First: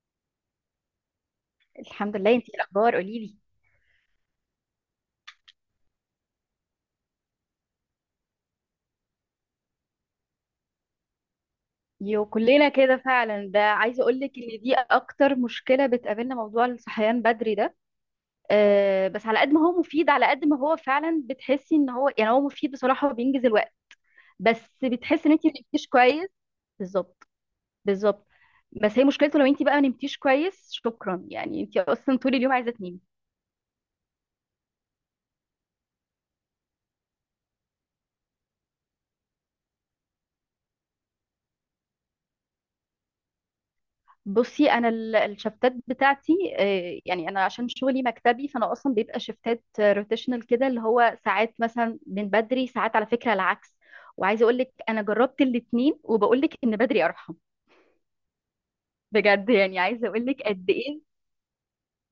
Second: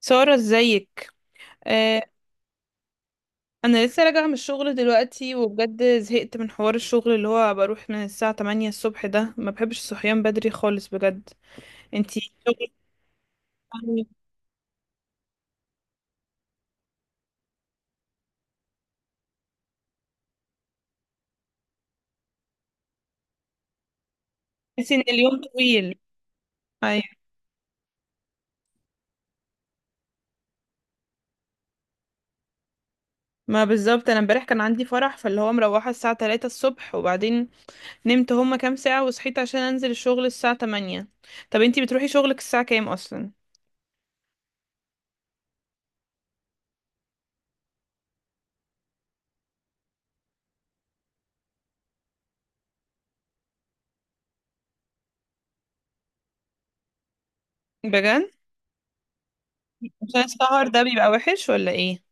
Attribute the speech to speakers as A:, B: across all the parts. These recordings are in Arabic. A: سارة، ازيك؟ آه.
B: الحمد لله، انتي ايه الاخبار؟ قولي لي.
A: انا لسه راجعة من الشغل دلوقتي وبجد زهقت من حوار الشغل اللي هو بروح من الساعة 8 الصبح، ده ما بحبش الصحيان بدري خالص بجد. انتي
B: يو كلنا
A: شغل
B: كده فعلا. ده عايزه
A: يعني؟
B: اقول لك ان دي اكتر مشكله بتقابلنا، موضوع الصحيان بدري ده. أه بس على قد ما هو مفيد، على قد ما هو فعلا بتحسي ان هو يعني هو مفيد بصراحه وبينجز الوقت، بس
A: تحسي ان
B: بتحسي ان
A: اليوم
B: انتي ما نمتيش
A: طويل.
B: كويس.
A: ايوه.
B: بالظبط. بالظبط. بس هي مشكلته لو انتي بقى ما نمتيش كويس شكرا، يعني انتي اصلا طول اليوم عايزه تنامي.
A: ما بالظبط انا امبارح كان عندي فرح فاللي هو مروحة الساعة 3 الصبح، وبعدين نمت هما كام ساعة وصحيت عشان انزل الشغل الساعة 8. طب انتي بتروحي شغلك الساعة كام اصلا؟
B: بصي انا الشفتات بتاعتي. يعني انا عشان شغلي مكتبي فانا اصلا بيبقى شفتات روتيشنال كده، اللي هو ساعات مثلا من بدري، ساعات على فكره العكس. وعايزه اقول لك انا جربت الاثنين وبقول لك ان بدري ارحم.
A: بجد؟
B: بجد يعني، عايزه
A: عشان
B: اقول لك
A: السهر
B: قد
A: ده
B: ايه.
A: بيبقى وحش ولا ايه؟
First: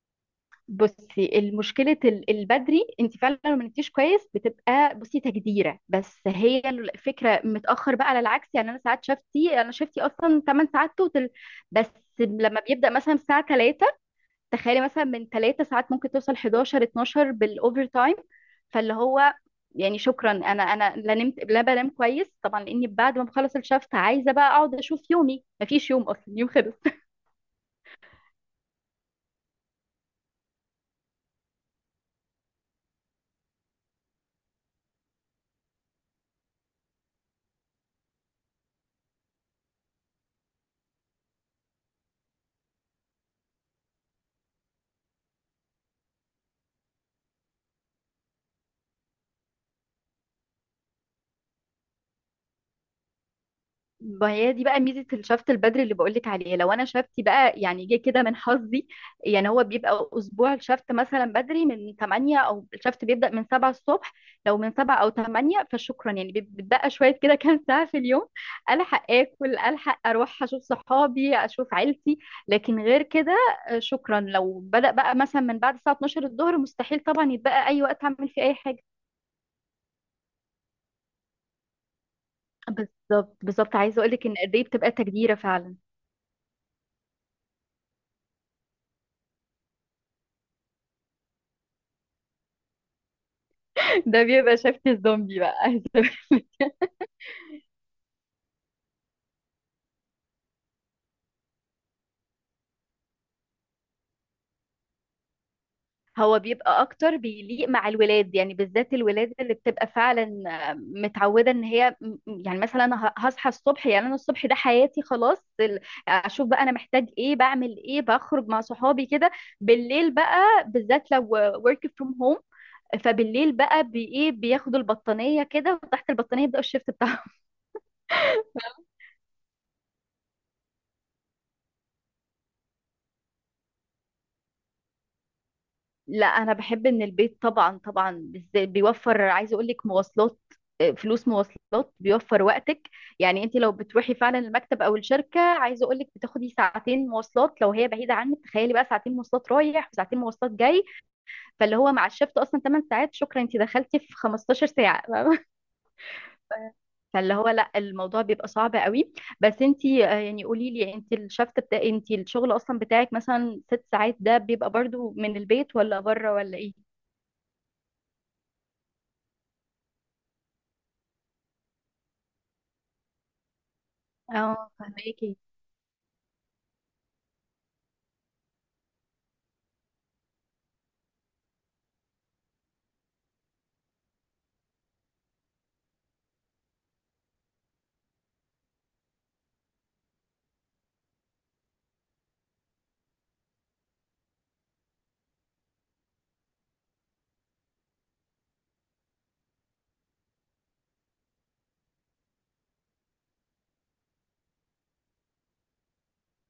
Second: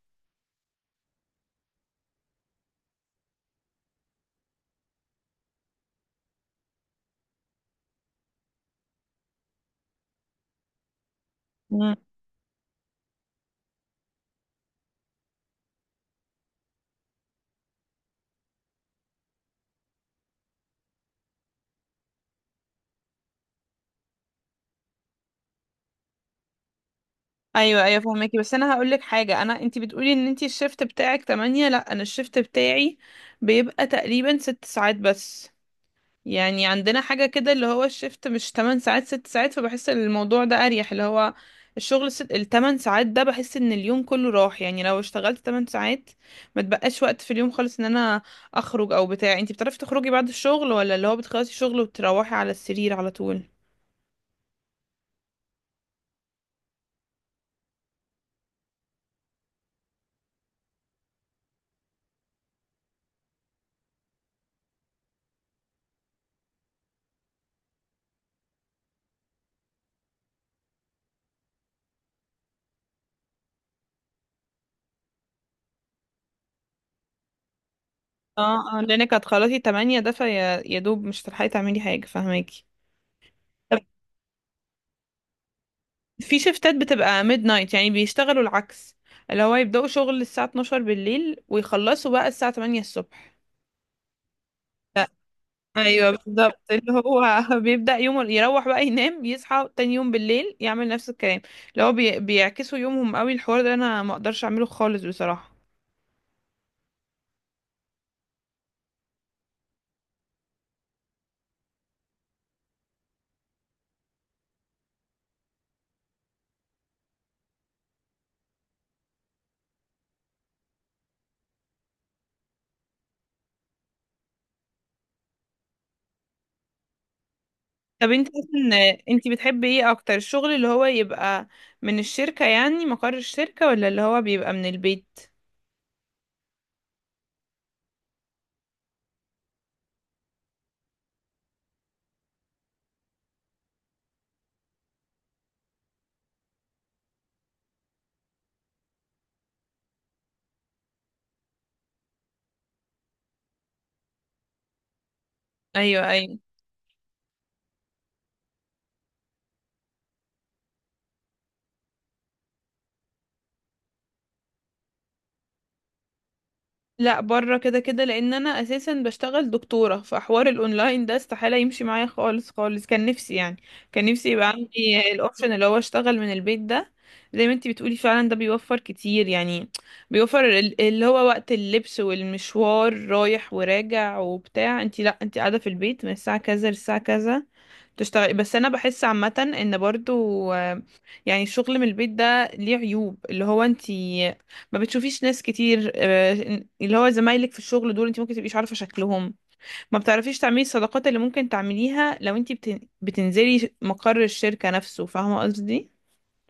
B: بصي المشكله البدري، انت فعلا لو ما نمتيش كويس بتبقى بصي تجديره، بس هي الفكره متاخر بقى على العكس. يعني انا ساعات شفتي، انا شفتي اصلا 8 ساعات توتال بس. لما بيبدا مثلا الساعه، تخيلي مثلا من 3 ساعات ممكن توصل 11 12 بالاوفر تايم. فاللي هو يعني شكرا، انا لا نمت لا بنام كويس طبعا، لاني بعد ما بخلص الشفت عايزه بقى اقعد اشوف يومي، مفيش يوم، اصلا يوم خلص.
A: ايوه ايوه، فهماكي. بس انا هقول لك حاجه، انا انتي بتقولي ان انتي الشيفت بتاعك 8، لا انا الشيفت بتاعي بيبقى تقريبا 6 ساعات بس. يعني عندنا حاجه كده اللي هو الشيفت مش 8 ساعات، 6 ساعات، فبحس ان الموضوع ده اريح. اللي هو الشغل ال 8 ساعات ده بحس ان اليوم كله راح. يعني لو اشتغلت 8 ساعات ما تبقاش وقت في اليوم خالص، ان انا اخرج او بتاع. انتي بتعرفي تخرجي بعد الشغل ولا اللي هو بتخلصي شغل وتروحي على السرير على طول؟
B: ما هي دي بقى ميزة الشفط البدري اللي بقولك عليه. لو انا شفتي بقى يعني جه كده من حظي، يعني هو بيبقى اسبوع الشفط مثلا بدري من 8، او الشفط بيبدأ من 7 الصبح. لو من 7 او 8 فشكرا يعني بتبقى شوية كده كام ساعة في اليوم. الحق اكل، الحق اروح اشوف صحابي، اشوف عيلتي. لكن غير كده، شكرا، لو بدأ بقى مثلا من بعد الساعة 12 الظهر مستحيل طبعا يتبقى اي وقت اعمل فيه اي
A: اه اه،
B: حاجة.
A: لانك هتخلصي 8، ده فيا يا دوب مش هتلحقي تعملي حاجة. فاهماكي.
B: بالظبط بالظبط،
A: طب
B: عايزة اقولك ان قد ايه بتبقى تجديرة فعلا.
A: في شيفتات بتبقى ميد نايت يعني بيشتغلوا العكس، اللي هو يبدأوا شغل الساعة 12 بالليل ويخلصوا بقى الساعة 8 الصبح.
B: ده بيبقى شبكة
A: ف-
B: الزومبي بقى عايزة
A: ايوه
B: أقولك.
A: بالظبط، اللي هو بيبدأ يومه، يروح بقى ينام، يصحى تاني يوم بالليل يعمل نفس الكلام. اللي هو بيعكسوا يومهم قوي. الحوار ده انا ما اقدرش اعمله خالص بصراحة.
B: هو بيبقى اكتر بيليق مع الولاد، يعني بالذات الولاد اللي بتبقى فعلا متعوده ان يعني مثلا أنا هصحى الصبح، يعني انا الصبح ده حياتي خلاص اشوف بقى انا محتاج ايه، بعمل ايه، بخرج مع صحابي كده. بالليل بقى، بالذات لو work from home، فبالليل بقى بايه، بياخدوا البطانيه كده وتحت البطانيه يبداوا الشيفت بتاعهم.
A: طب انت اصلا انت بتحبي ايه اكتر؟ الشغل اللي هو يبقى من الشركة يعني مقر الشركة، ولا اللي هو بيبقى من البيت؟
B: لا انا بحب ان البيت، طبعا طبعا، بالذات بيوفر، عايزه اقول لك، مواصلات. فلوس مواصلات، بيوفر وقتك. يعني انت لو بتروحي فعلا المكتب او الشركه، عايزه اقول لك بتاخدي ساعتين مواصلات لو هي بعيده عنك، تخيلي بقى ساعتين مواصلات رايح وساعتين مواصلات جاي. فاللي هو مع الشفت اصلا 8 ساعات، شكرا انت دخلتي في 15 ساعه
A: ايوه ايوه.
B: فاللي هو لا، الموضوع بيبقى صعب قوي. بس انت يعني قولي لي، انت الشفت بتاع، انت الشغل اصلا بتاعك مثلا 6 ساعات ده بيبقى برضو من البيت ولا بره ولا ايه؟
A: لا، بره كده كده، لان انا اساسا بشتغل دكتورة فحوار الاونلاين ده استحالة يمشي معايا خالص خالص. كان نفسي يعني كان نفسي يبقى
B: اه
A: عندي
B: فهماكي.
A: الاوبشن اللي هو اشتغل من البيت ده، زي ما انت بتقولي فعلا ده بيوفر كتير يعني. بيوفر اللي هو وقت اللبس والمشوار رايح وراجع وبتاع. انت لا انت قاعدة في البيت من الساعة كذا للساعة كذا تشتغلي. بس انا بحس عامه ان برضو يعني الشغل من البيت ده ليه عيوب، اللي هو انت ما بتشوفيش ناس كتير، اللي هو زمايلك في الشغل دول انت ممكن تبقيش عارفه شكلهم. ما بتعرفيش تعملي الصداقات اللي ممكن تعمليها لو انت بتنزلي مقر الشركه نفسه. فاهمه قصدي؟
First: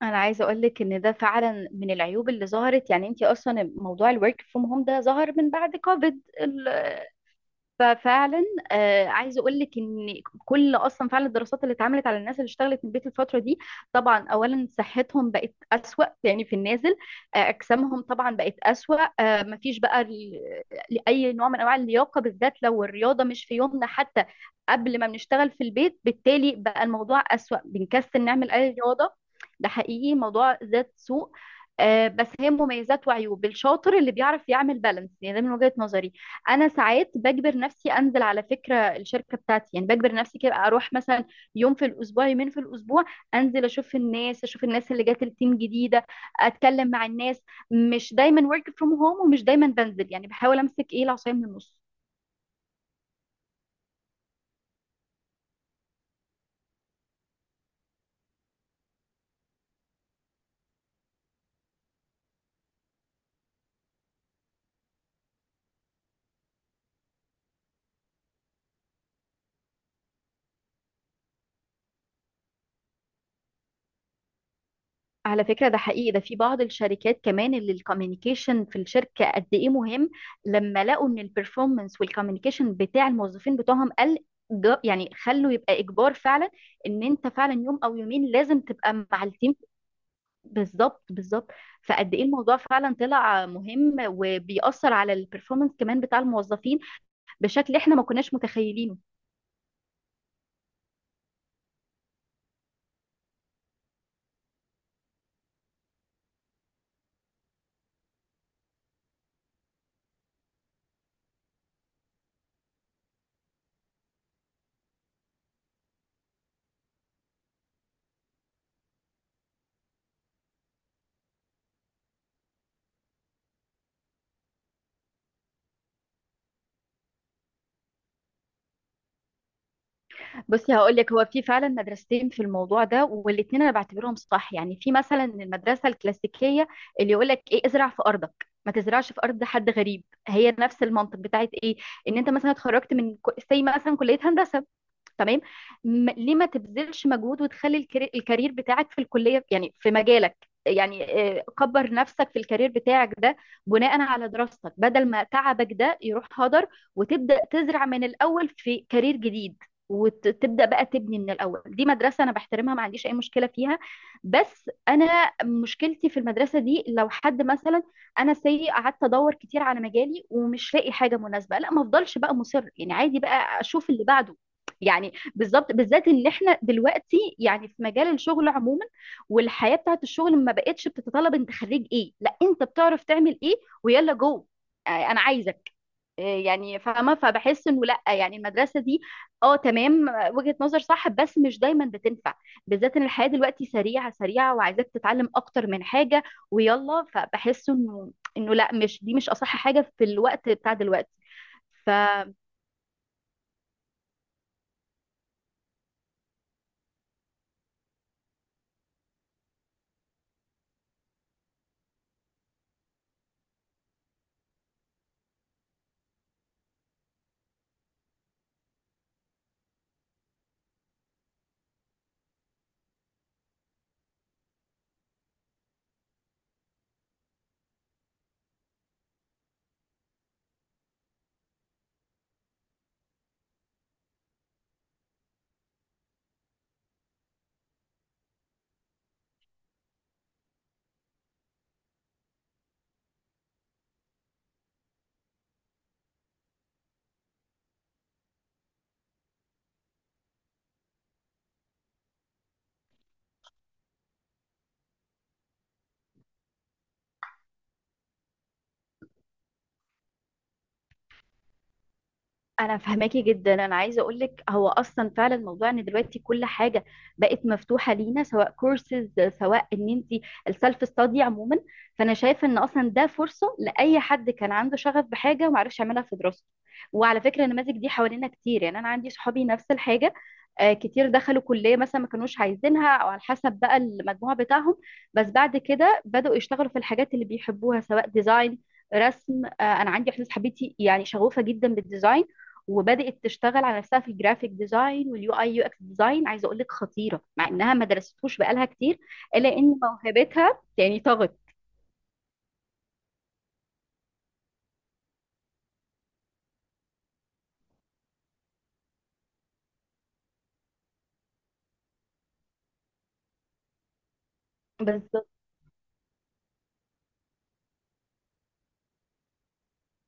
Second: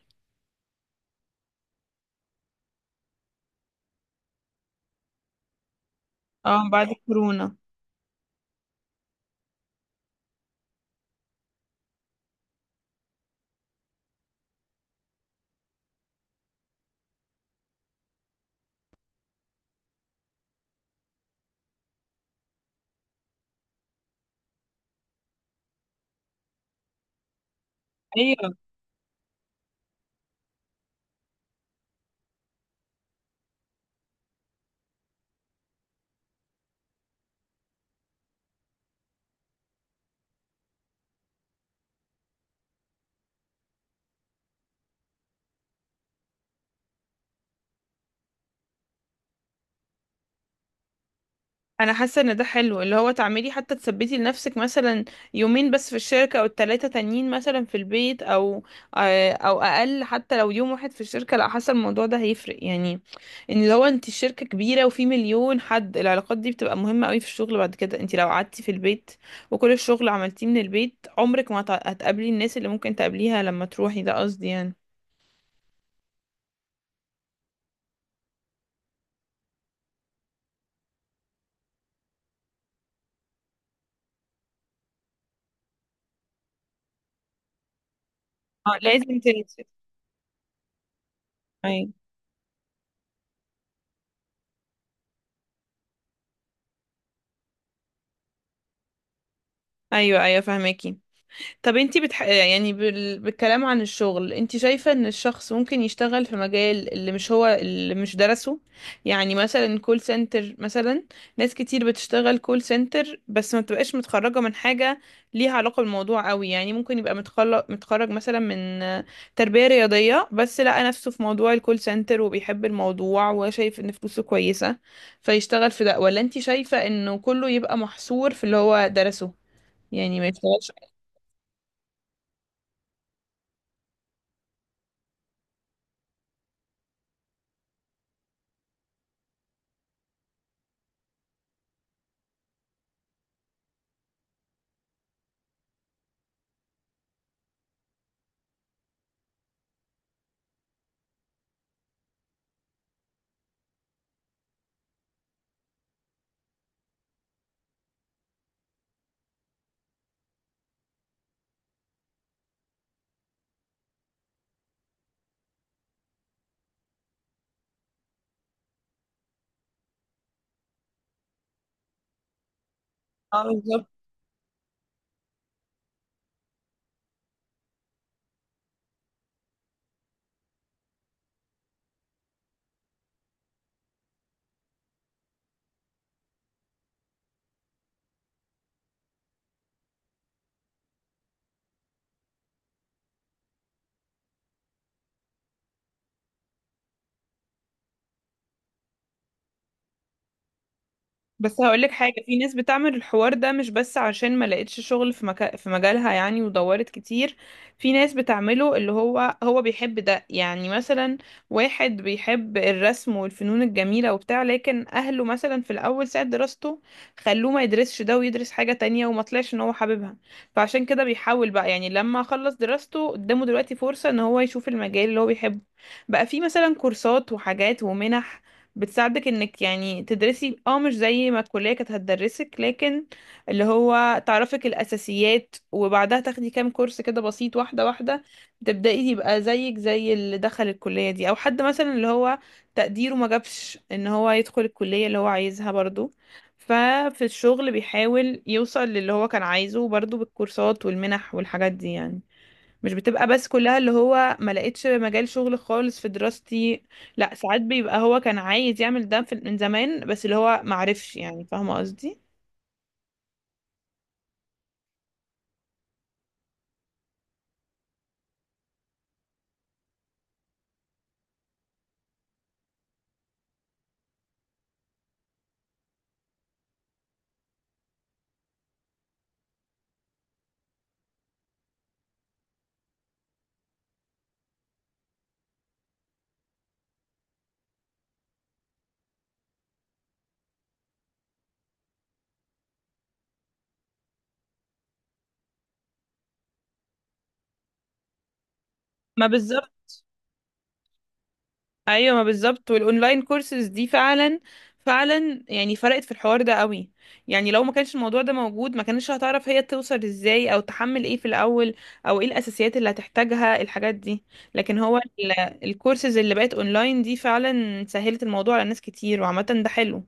B: انا عايزه اقول لك ان ده فعلا من العيوب اللي ظهرت. يعني انت اصلا موضوع الورك فروم هوم ده ظهر من بعد كوفيد،
A: اه بعد كورونا.
B: ففعلا عايزه اقول لك ان كل اصلا فعلا الدراسات اللي اتعملت على الناس اللي اشتغلت من البيت الفتره دي، طبعا اولا صحتهم بقت اسوأ، يعني في النازل. اجسامهم طبعا بقت اسوأ. اي نوع من انواع اللياقه، بالذات لو الرياضه مش في يومنا حتى قبل ما بنشتغل في البيت، بالتالي بقى الموضوع اسوأ، بنكسل
A: ايوه،
B: نعمل اي رياضه. ده حقيقي موضوع ذات سوء. بس هي مميزات وعيوب، الشاطر اللي بيعرف يعمل بالانس، يعني ده من وجهة نظري. انا ساعات بجبر نفسي انزل على فكره الشركه بتاعتي، يعني بجبر نفسي كده اروح مثلا يوم في الاسبوع، يومين في الاسبوع، انزل اشوف الناس، اشوف الناس اللي جات التيم جديده، اتكلم مع الناس. مش دايما ورك فروم هوم، ومش دايما بنزل، يعني بحاول امسك ايه، العصايه من النص.
A: انا حاسه ان ده حلو، اللي هو تعملي حتى تثبتي لنفسك مثلا يومين بس في الشركه او التلاته تانيين مثلا في البيت، او او اقل حتى. لو يوم واحد في الشركه لا، حاسه الموضوع ده هيفرق يعني. ان لو انت الشركه كبيره وفي مليون حد، العلاقات دي بتبقى مهمه قوي في الشغل. بعد كده انت لو قعدتي في البيت وكل الشغل عملتيه من البيت عمرك ما هتقابلي الناس اللي ممكن تقابليها لما تروحي. ده قصدي يعني.
B: على فكرة ده حقيقي، ده في بعض الشركات كمان اللي الكوميونيكيشن في الشركة قد ايه مهم، لما لقوا ان البرفورمانس والكوميونيكيشن بتاع الموظفين بتوعهم قل، يعني خلوا يبقى اجبار فعلا ان انت فعلا يوم او يومين لازم
A: اه
B: تبقى
A: لازم
B: مع التيم.
A: تنزلي.
B: بالظبط بالظبط.
A: ايوه
B: فقد ايه الموضوع فعلا طلع مهم وبيأثر على البرفورمانس كمان بتاع الموظفين بشكل احنا ما كناش متخيلينه.
A: ايوه ايوه، فهماكي. طب انتي بالكلام عن الشغل، انتي شايفة ان الشخص ممكن يشتغل في مجال اللي مش هو اللي مش درسه، يعني مثلا كول سنتر مثلا. ناس كتير بتشتغل كول سنتر بس ما بتبقاش متخرجة من حاجة ليها علاقة بالموضوع قوي. يعني ممكن يبقى متخرج متخرج مثلا من تربية رياضية بس لقى نفسه في موضوع الكول سنتر وبيحب الموضوع وشايف ان فلوسه كويسة فيشتغل في ده. ولا انتي شايفة انه كله يبقى محصور في اللي هو درسه، يعني ما يشتغلش؟
B: بصي هقول لك، هو في فعلا مدرستين في الموضوع ده، والاثنين انا بعتبرهم صح. يعني في مثلا المدرسه الكلاسيكيه اللي يقول لك ايه، ازرع في ارضك ما تزرعش في ارض حد غريب. هي نفس المنطق بتاعت ايه، ان انت مثلا اتخرجت من، سي مثلا كليه هندسه، تمام، ليه ما تبذلش مجهود وتخلي الكارير بتاعك في الكلية يعني في مجالك. يعني كبر نفسك في الكارير بتاعك ده بناء على دراستك، بدل ما تعبك ده يروح هدر وتبدأ تزرع من الأول في كارير جديد وتبدأ بقى تبني من الأول. دي مدرسة أنا بحترمها، ما عنديش أي مشكلة فيها. بس أنا مشكلتي في المدرسة دي، لو حد مثلا، أنا سي، قعدت أدور كتير على مجالي ومش لاقي حاجة مناسبة، لا ما أفضلش بقى مصر يعني، عادي
A: اه
B: بقى
A: بالظبط.
B: أشوف اللي بعده. يعني بالظبط، بالذات ان احنا دلوقتي يعني في مجال الشغل عموما، والحياه بتاعت الشغل ما بقتش بتتطلب انت خريج ايه، لا، انت بتعرف تعمل ايه. ويلا جو. انا عايزك، يعني فاهمه. فبحس انه لا، يعني المدرسه دي، اه تمام، وجهه نظر صح بس مش دايما بتنفع، بالذات ان الحياه دلوقتي سريعه سريعه وعايزاك تتعلم اكتر من حاجه. ويلا، فبحس انه، انه لا، مش دي مش اصح حاجه في الوقت بتاع دلوقتي.
A: بس هقولك حاجة، في ناس بتعمل الحوار ده مش بس عشان ما لقيتش شغل في في مجالها يعني ودورت كتير. في ناس بتعمله اللي هو هو بيحب ده. يعني مثلا واحد بيحب الرسم والفنون الجميلة وبتاع، لكن أهله مثلا في الأول ساعة دراسته خلوه ما يدرسش ده ويدرس حاجة تانية، وما طلعش إن هو حاببها. فعشان كده بيحاول بقى، يعني لما خلص دراسته قدامه دلوقتي فرصة إن هو يشوف المجال اللي هو بيحبه، بقى في مثلا كورسات وحاجات ومنح بتساعدك انك يعني تدرسي، اه مش زي ما الكلية كانت هتدرسك، لكن اللي هو تعرفك الأساسيات وبعدها تاخدي كام كورس كده بسيط، واحدة واحدة تبدأي يبقى زيك زي اللي دخل الكلية دي. أو حد مثلا اللي هو تقديره ما جابش ان هو يدخل الكلية اللي هو عايزها برضو ففي الشغل بيحاول يوصل للي هو كان عايزه برضو بالكورسات والمنح والحاجات دي يعني. مش بتبقى بس كلها اللي هو ما لقيتش مجال شغل خالص في دراستي. لا ساعات بيبقى هو كان عايز يعمل ده في من زمان بس اللي هو ما عرفش. يعني فاهمه قصدي؟
B: انا فهماكي جدا. انا عايزه اقول لك هو اصلا فعلا موضوع ان دلوقتي كل حاجه بقت مفتوحه لينا، سواء كورسز، سواء ان انت السيلف ستادي عموما، فانا شايفه ان اصلا ده فرصه لاي حد كان عنده شغف بحاجه وما عرفش يعملها في دراسته. وعلى فكره النماذج دي حوالينا كتير، يعني انا عندي صحابي نفس الحاجه. كتير دخلوا كليه مثلا ما كانوش عايزينها او على حسب بقى المجموع بتاعهم، بس بعد كده بداوا يشتغلوا في الحاجات اللي بيحبوها، سواء ديزاين، رسم. انا عندي واحده صاحبتي يعني شغوفه جدا بالديزاين، وبدأت تشتغل على نفسها في الجرافيك ديزاين واليو اي يو اكس ديزاين. عايزه اقول لك خطيره، مع انها ما درستهوش بقالها كتير،
A: ما
B: الا
A: بالظبط.
B: ان موهبتها يعني طغت.
A: ايوه ما بالظبط. والاونلاين كورسز دي فعلا فعلا يعني فرقت في الحوار ده قوي. يعني لو ما كانش الموضوع ده موجود ما كانتش هتعرف هي توصل ازاي او تحمل ايه في الاول، او ايه الاساسيات اللي هتحتاجها الحاجات دي. لكن هو
B: بس.
A: الكورسز اللي بقت اونلاين دي فعلا سهلت الموضوع على ناس كتير. وعامه ده حلو.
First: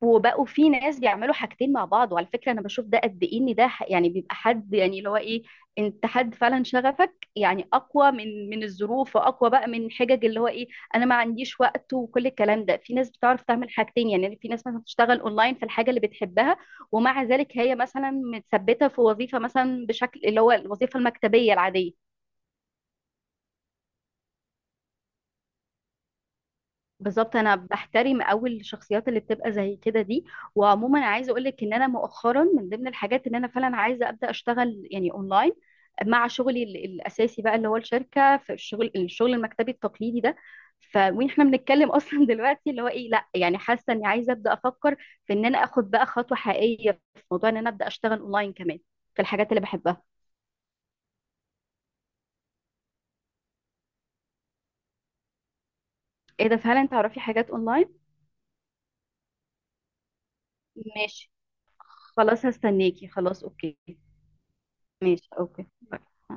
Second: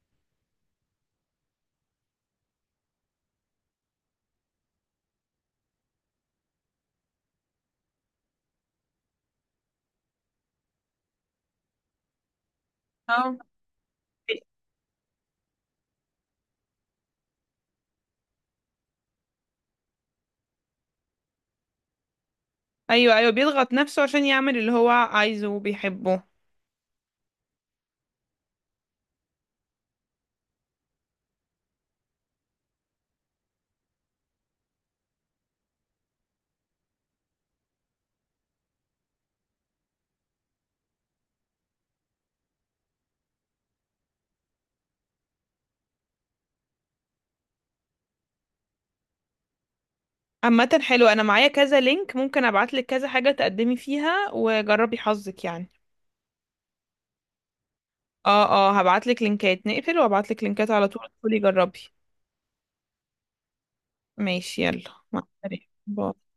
B: وبقوا في ناس بيعملوا حاجتين مع بعض، وعلى فكرة انا بشوف ده قد ايه، ان ده يعني بيبقى حد، يعني اللي هو ايه، انت حد فعلا شغفك يعني اقوى من الظروف، واقوى بقى من حجج اللي هو ايه، انا ما عنديش وقت وكل الكلام ده. في ناس
A: اه
B: بتعرف تعمل حاجتين، يعني في ناس مثلا بتشتغل اونلاين في الحاجة اللي بتحبها، ومع ذلك هي مثلا متثبتة في وظيفة، مثلا بشكل اللي هو الوظيفة المكتبية العادية.
A: ايوه ايوه، بيضغط نفسه عشان يعمل اللي هو عايزه وبيحبه.
B: بالظبط، انا بحترم قوي الشخصيات اللي بتبقى زي كده دي. وعموما عايزه اقول لك، ان انا مؤخرا من ضمن الحاجات ان انا فعلا عايزه ابدا اشتغل يعني اونلاين مع شغلي الاساسي بقى، اللي هو الشركه في الشغل، الشغل المكتبي التقليدي ده. ف واحنا بنتكلم اصلا دلوقتي اللي هو ايه، لا يعني حاسه اني عايزه ابدا افكر في ان انا اخد بقى خطوه حقيقيه في موضوع ان انا ابدا اشتغل اونلاين كمان في الحاجات اللي بحبها.
A: عامة حلو، انا معايا كذا لينك ممكن ابعتلك كذا حاجة تقدمي فيها وجربي حظك يعني.
B: ايه ده، فعلا تعرفي حاجات اونلاين؟
A: اه. اه، هبعتلك لينكات، نقفل وابعتلك لينكات على طول،
B: ماشي.
A: ادخلي جربي.
B: خلاص هستناكي. خلاص، اوكي.
A: ماشي، يلا، مع
B: ماشي، اوكي،
A: السلامة،
B: باي.
A: باي.